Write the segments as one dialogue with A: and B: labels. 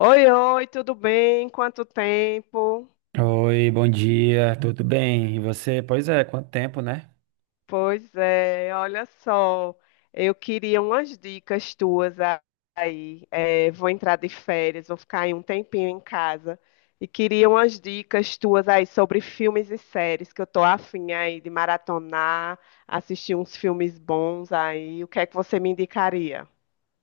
A: Oi, oi, tudo bem? Quanto tempo?
B: Oi, bom dia, tudo bem? E você? Pois é, quanto tempo, né?
A: Pois é, olha só, eu queria umas dicas tuas aí. Vou entrar de férias, vou ficar aí um tempinho em casa e queria umas dicas tuas aí sobre filmes e séries que eu tô afim aí de maratonar, assistir uns filmes bons aí. O que é que você me indicaria?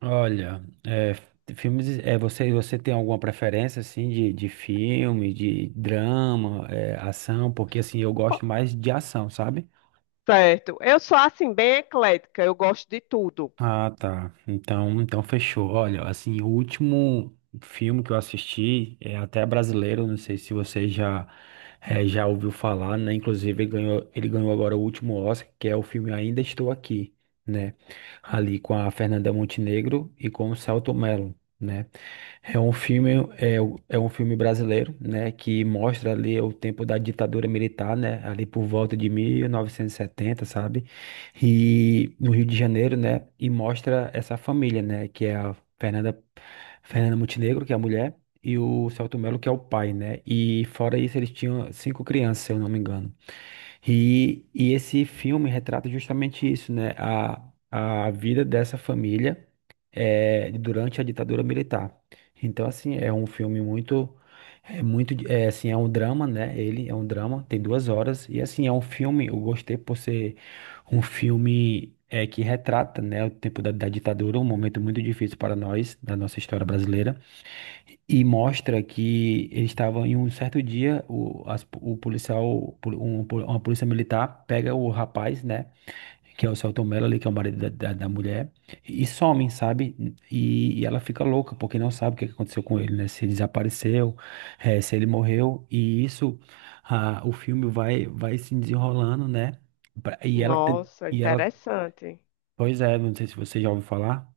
B: Olha, é, filmes, é, você tem alguma preferência, assim, de, filme, de drama, é, ação? Porque, assim, eu gosto mais de ação, sabe?
A: Certo, eu sou assim bem eclética, eu gosto de tudo.
B: Ah, tá. Então fechou. Olha, assim, o último filme que eu assisti é até brasileiro, não sei se você já já ouviu falar, né? Inclusive, ele ganhou agora o último Oscar, que é o filme Ainda Estou Aqui, né? Ali com a Fernanda Montenegro e com o Selton Mello, né? É um filme, é, é um filme brasileiro, né, que mostra ali o tempo da ditadura militar, né, ali por volta de 1970, sabe? E no Rio de Janeiro, né? E mostra essa família, né? Que é a Fernanda, Fernanda Montenegro, que é a mulher, e o Celto Melo, que é o pai, né? E fora isso, eles tinham cinco crianças, se eu não me engano. E esse filme retrata justamente isso, né? A vida dessa família durante a ditadura militar. Então, assim, é um filme muito, é muito, é, assim, é um drama, né? Ele é um drama, tem duas horas. E, assim, é um filme, eu gostei por ser um filme é, que retrata, né, o tempo da ditadura, um momento muito difícil para nós, da nossa história brasileira. E mostra que eles estavam em um certo dia, o policial, uma polícia militar pega o rapaz, né? Que é o Celton Mello ali, que é o marido da mulher, e some, sabe? E ela fica louca, porque não sabe o que que aconteceu com ele, né? Se ele desapareceu, se ele morreu. E isso, ah, o filme vai se desenrolando, né? E ela, ten-
A: Nossa,
B: e ela,
A: interessante.
B: pois é, não sei se você já ouviu falar.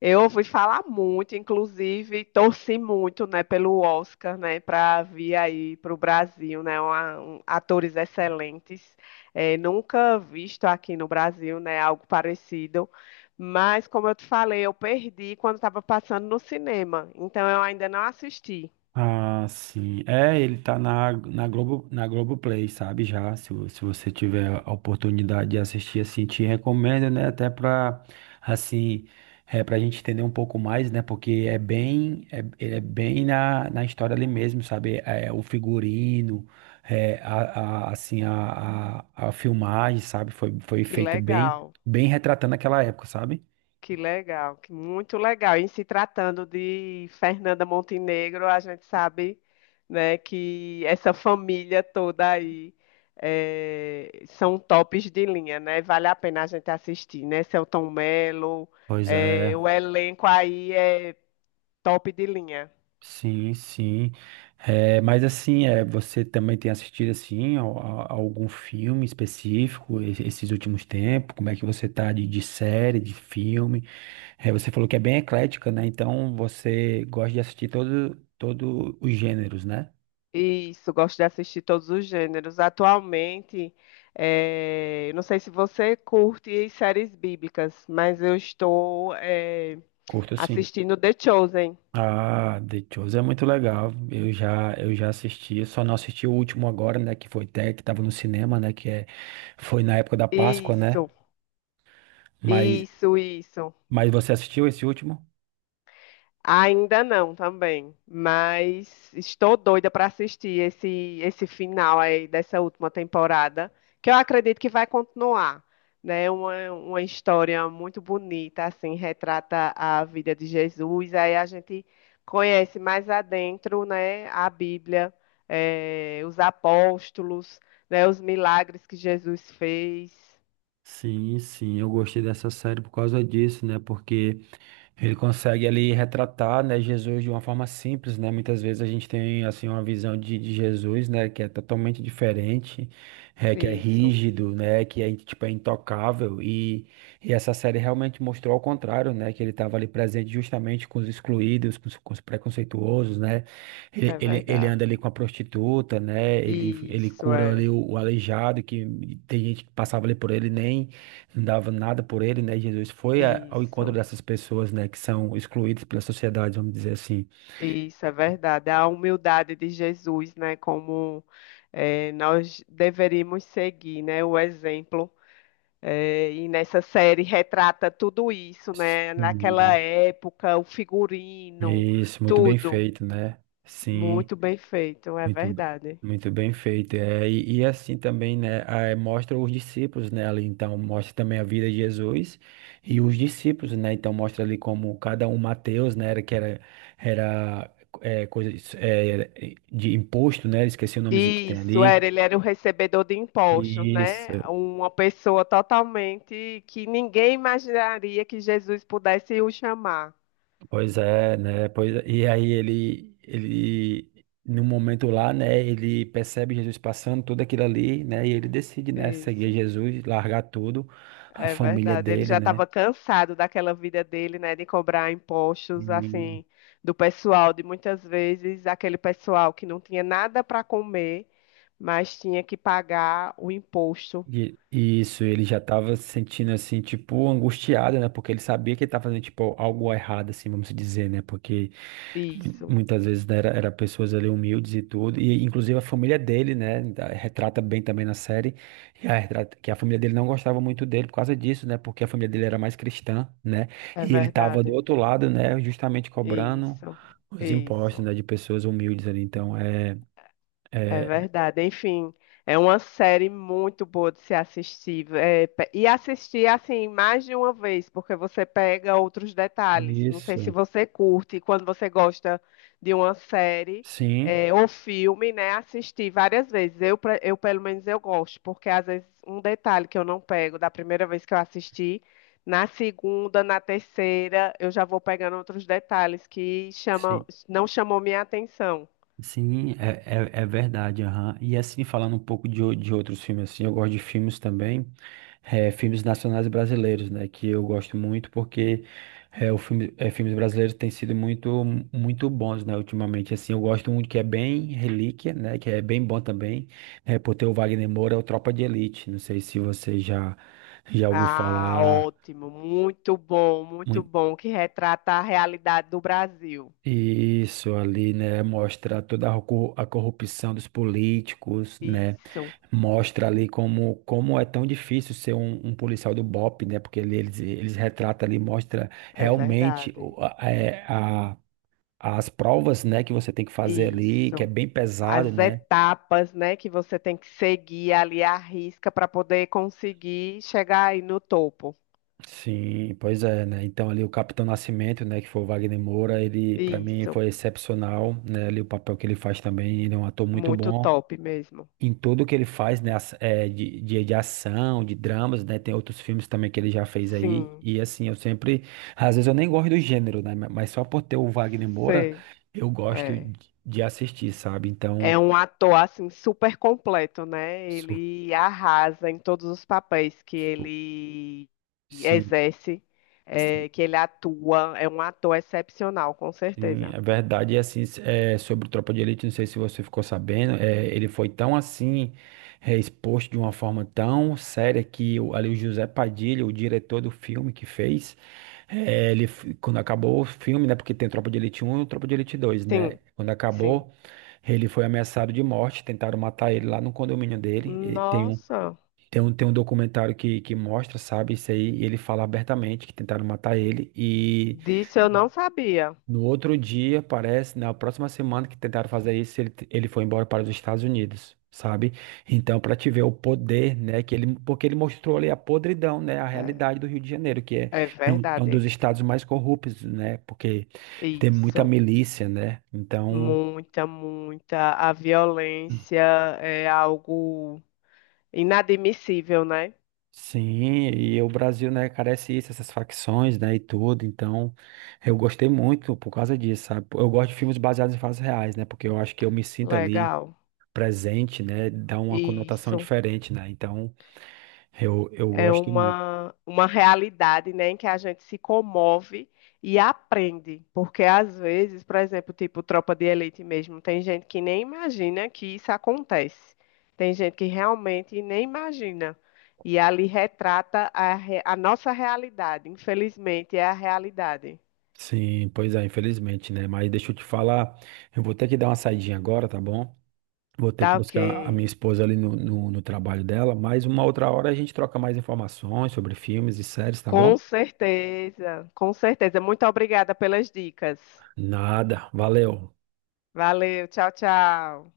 A: Eu ouvi falar muito, inclusive torci muito, né, pelo Oscar, né, para vir aí para o Brasil, né, atores excelentes. É, nunca visto aqui no Brasil, né, algo parecido. Mas como eu te falei, eu perdi quando estava passando no cinema, então eu ainda não assisti.
B: Ah, sim. É, ele tá na Globo, na Globoplay, sabe? Já, se, se você tiver a oportunidade de assistir, assim, te recomendo, né? Até pra, assim, é, pra gente entender um pouco mais, né? Porque é bem, é, ele é bem na história ali mesmo, sabe? É, o figurino, é, assim, a filmagem, sabe? Foi
A: Que
B: feita bem,
A: legal.
B: bem retratando aquela época, sabe?
A: Que legal, que muito legal. E se tratando de Fernanda Montenegro, a gente sabe, né, que essa família toda aí são tops de linha, né? Vale a pena a gente assistir, né? Selton Mello,
B: Pois é.
A: o elenco aí é top de linha.
B: Sim, sim. É, mas assim, é, você também tem assistido assim a algum filme específico esses últimos tempos? Como é que você tá de série, de filme? É, você falou que é bem eclética, né? Então você gosta de assistir todo os gêneros, né?
A: Isso, gosto de assistir todos os gêneros. Atualmente, não sei se você curte séries bíblicas, mas eu estou,
B: Curto assim.
A: assistindo The Chosen.
B: Ah, The Chosen é muito legal. Eu já assisti, eu só não assisti o último agora, né? Que foi até que tava no cinema, né? Que é, foi na época da Páscoa, né?
A: Isso,
B: Mas,
A: isso, isso.
B: mas você assistiu esse último?
A: Ainda não também, mas estou doida para assistir esse final aí dessa última temporada, que eu acredito que vai continuar, né? Uma história muito bonita, assim, retrata a vida de Jesus. Aí a gente conhece mais adentro, né? A Bíblia, os apóstolos, né? Os milagres que Jesus fez.
B: Sim, sim, eu gostei dessa série por causa disso, né? Porque ele consegue ali retratar, né, Jesus de uma forma simples, né? Muitas vezes a gente tem assim uma visão de Jesus, né, que é totalmente diferente, é, que é
A: Isso.
B: rígido, né, que é tipo é intocável e essa série realmente mostrou ao contrário, né, que ele estava ali presente justamente com os excluídos, com os preconceituosos, né?
A: É
B: Ele anda
A: verdade.
B: ali com a prostituta, né? Ele
A: Isso
B: cura ali
A: é,
B: o aleijado que tem gente que passava ali por ele nem não dava nada por ele, né? Jesus foi ao encontro
A: isso,
B: dessas pessoas, né, que são excluídas pela sociedade, vamos dizer assim.
A: isso é verdade. A humildade de Jesus, né? Como nós deveríamos seguir, né? O exemplo. E nessa série retrata tudo isso, né? Naquela
B: Uhum.
A: época, o figurino,
B: Isso, muito bem
A: tudo.
B: feito, né? Sim,
A: Muito bem feito, é
B: muito,
A: verdade.
B: muito bem feito. É, e assim também, né, ah, mostra os discípulos, né, ali, então mostra também a vida de Jesus e os discípulos, né? Então mostra ali como cada um, Mateus, né, era que era era é, é, de imposto, né? Esqueci o nomezinho que tem
A: Isso, era,
B: ali.
A: ele era o recebedor de impostos, né?
B: Isso,
A: Uma pessoa totalmente que ninguém imaginaria que Jesus pudesse o chamar.
B: pois é, né? Pois é. E aí ele, no momento lá, né? Ele percebe Jesus passando tudo aquilo ali, né? E ele decide, né? Seguir
A: Isso,
B: Jesus, largar tudo, a
A: é
B: família
A: verdade. Ele
B: dele,
A: já
B: né?
A: estava cansado daquela vida dele, né, de cobrar
B: E,
A: impostos, assim, do pessoal, de muitas vezes aquele pessoal que não tinha nada para comer, mas tinha que pagar o imposto.
B: e isso, ele já tava se sentindo assim, tipo, angustiado, né? Porque ele sabia que ele tava fazendo, tipo, algo errado, assim, vamos dizer, né? Porque
A: Isso,
B: muitas vezes né, era pessoas ali humildes e tudo, e inclusive a família dele, né, retrata bem também na série, e que a família dele não gostava muito dele por causa disso, né, porque a família dele era mais cristã, né,
A: é
B: e ele tava do
A: verdade.
B: outro lado, né, justamente cobrando
A: Isso,
B: os impostos,
A: isso.
B: né, de pessoas humildes ali, então é,
A: É
B: é
A: verdade. Enfim, é uma série muito boa de se assistir. E assistir assim mais de uma vez, porque você pega outros detalhes. Não sei se
B: isso,
A: você curte, quando você gosta de uma série
B: sim,
A: é, ou filme, né? Assistir várias vezes. Eu, pelo menos, eu gosto, porque às vezes um detalhe que eu não pego da primeira vez que eu assisti, na segunda, na terceira, eu já vou pegando outros detalhes que chamam,
B: sim.
A: não chamou minha atenção.
B: Sim, é, é verdade, aham. E assim, falando um pouco de outros filmes, assim, eu gosto de filmes também, filmes nacionais brasileiros, né, que eu gosto muito porque filmes brasileiros têm sido muito, muito bons, né, ultimamente, assim, eu gosto muito que é bem Relíquia, né, que é bem bom também, por ter o Wagner Moura, é o Tropa de Elite, não sei se você já, já ouviu
A: Ah,
B: falar
A: ótimo, muito
B: muito
A: bom, que retrata a realidade do Brasil.
B: isso ali, né, mostra toda a corrupção dos políticos, né,
A: Isso,
B: mostra ali como, como é tão difícil ser um, um policial do BOP, né? Porque eles retratam ali, mostra
A: é
B: realmente
A: verdade.
B: as provas, né, que você tem que fazer ali, que é
A: Isso.
B: bem pesado,
A: As
B: né?
A: etapas, né, que você tem que seguir ali à risca para poder conseguir chegar aí no topo.
B: Sim, pois é, né? Então ali o Capitão Nascimento, né, que foi o Wagner Moura, ele para mim
A: Isso,
B: foi excepcional, né? Ali o papel que ele faz também, ele é um ator muito
A: muito
B: bom.
A: top mesmo.
B: Em tudo que ele faz, né, é, de ação, de dramas, né, tem outros filmes também que ele já fez aí,
A: Sim,
B: e assim, eu sempre, às vezes eu nem gosto do gênero, né, mas só por ter o Wagner Moura,
A: sei.
B: eu gosto
A: É.
B: de assistir, sabe,
A: É
B: então,
A: um ator assim super completo, né?
B: su-
A: Ele arrasa em todos os papéis que
B: su-
A: ele
B: sim,
A: exerce,
B: sim,
A: é, que ele atua. É um ator excepcional, com
B: sim,
A: certeza.
B: é verdade, e assim, é, sobre o Tropa de Elite, não sei se você ficou sabendo, é, ele foi tão assim, é, exposto de uma forma tão séria que o, ali o José Padilha, o diretor do filme que fez, é, ele, quando acabou o filme, né? Porque tem Tropa de Elite Um e Tropa de Elite Dois,
A: Sim,
B: né? Quando
A: sim.
B: acabou, ele foi ameaçado de morte, tentaram matar ele lá no condomínio dele. E tem um,
A: Nossa,
B: tem um, tem um documentário que mostra, sabe, isso aí. E ele fala abertamente que tentaram matar ele. E
A: disso eu não sabia.
B: no outro dia, parece, na próxima semana que tentaram fazer isso, ele foi embora para os Estados Unidos, sabe? Então, para te ver o poder, né, que ele, porque ele mostrou ali a podridão, né, a
A: É,
B: realidade do Rio de Janeiro, que é,
A: é
B: é, é um dos
A: verdade.
B: estados mais corruptos, né, porque tem muita
A: Isso.
B: milícia, né? Então,
A: Muita, muita. A violência é algo inadmissível, né?
B: sim, e o Brasil, né, carece isso, essas facções, né, e tudo. Então, eu gostei muito por causa disso, sabe? Eu gosto de filmes baseados em fatos reais, né, porque eu acho que eu me sinto ali
A: Legal.
B: presente, né, dá uma conotação
A: Isso.
B: diferente, né? Então, eu
A: É
B: gosto muito.
A: uma realidade, né, em que a gente se comove e aprende. Porque às vezes, por exemplo, tipo Tropa de Elite mesmo, tem gente que nem imagina que isso acontece. Tem gente que realmente nem imagina. E ali retrata a, re- a nossa realidade. Infelizmente, é a realidade.
B: Sim, pois é, infelizmente, né? Mas deixa eu te falar, eu vou ter que dar uma saidinha agora, tá bom? Vou ter
A: Tá
B: que
A: ok.
B: buscar a minha esposa ali no trabalho dela, mas uma outra hora a gente troca mais informações sobre filmes e séries, tá bom?
A: Com certeza, com certeza. Muito obrigada pelas dicas.
B: Nada, valeu.
A: Valeu, tchau, tchau.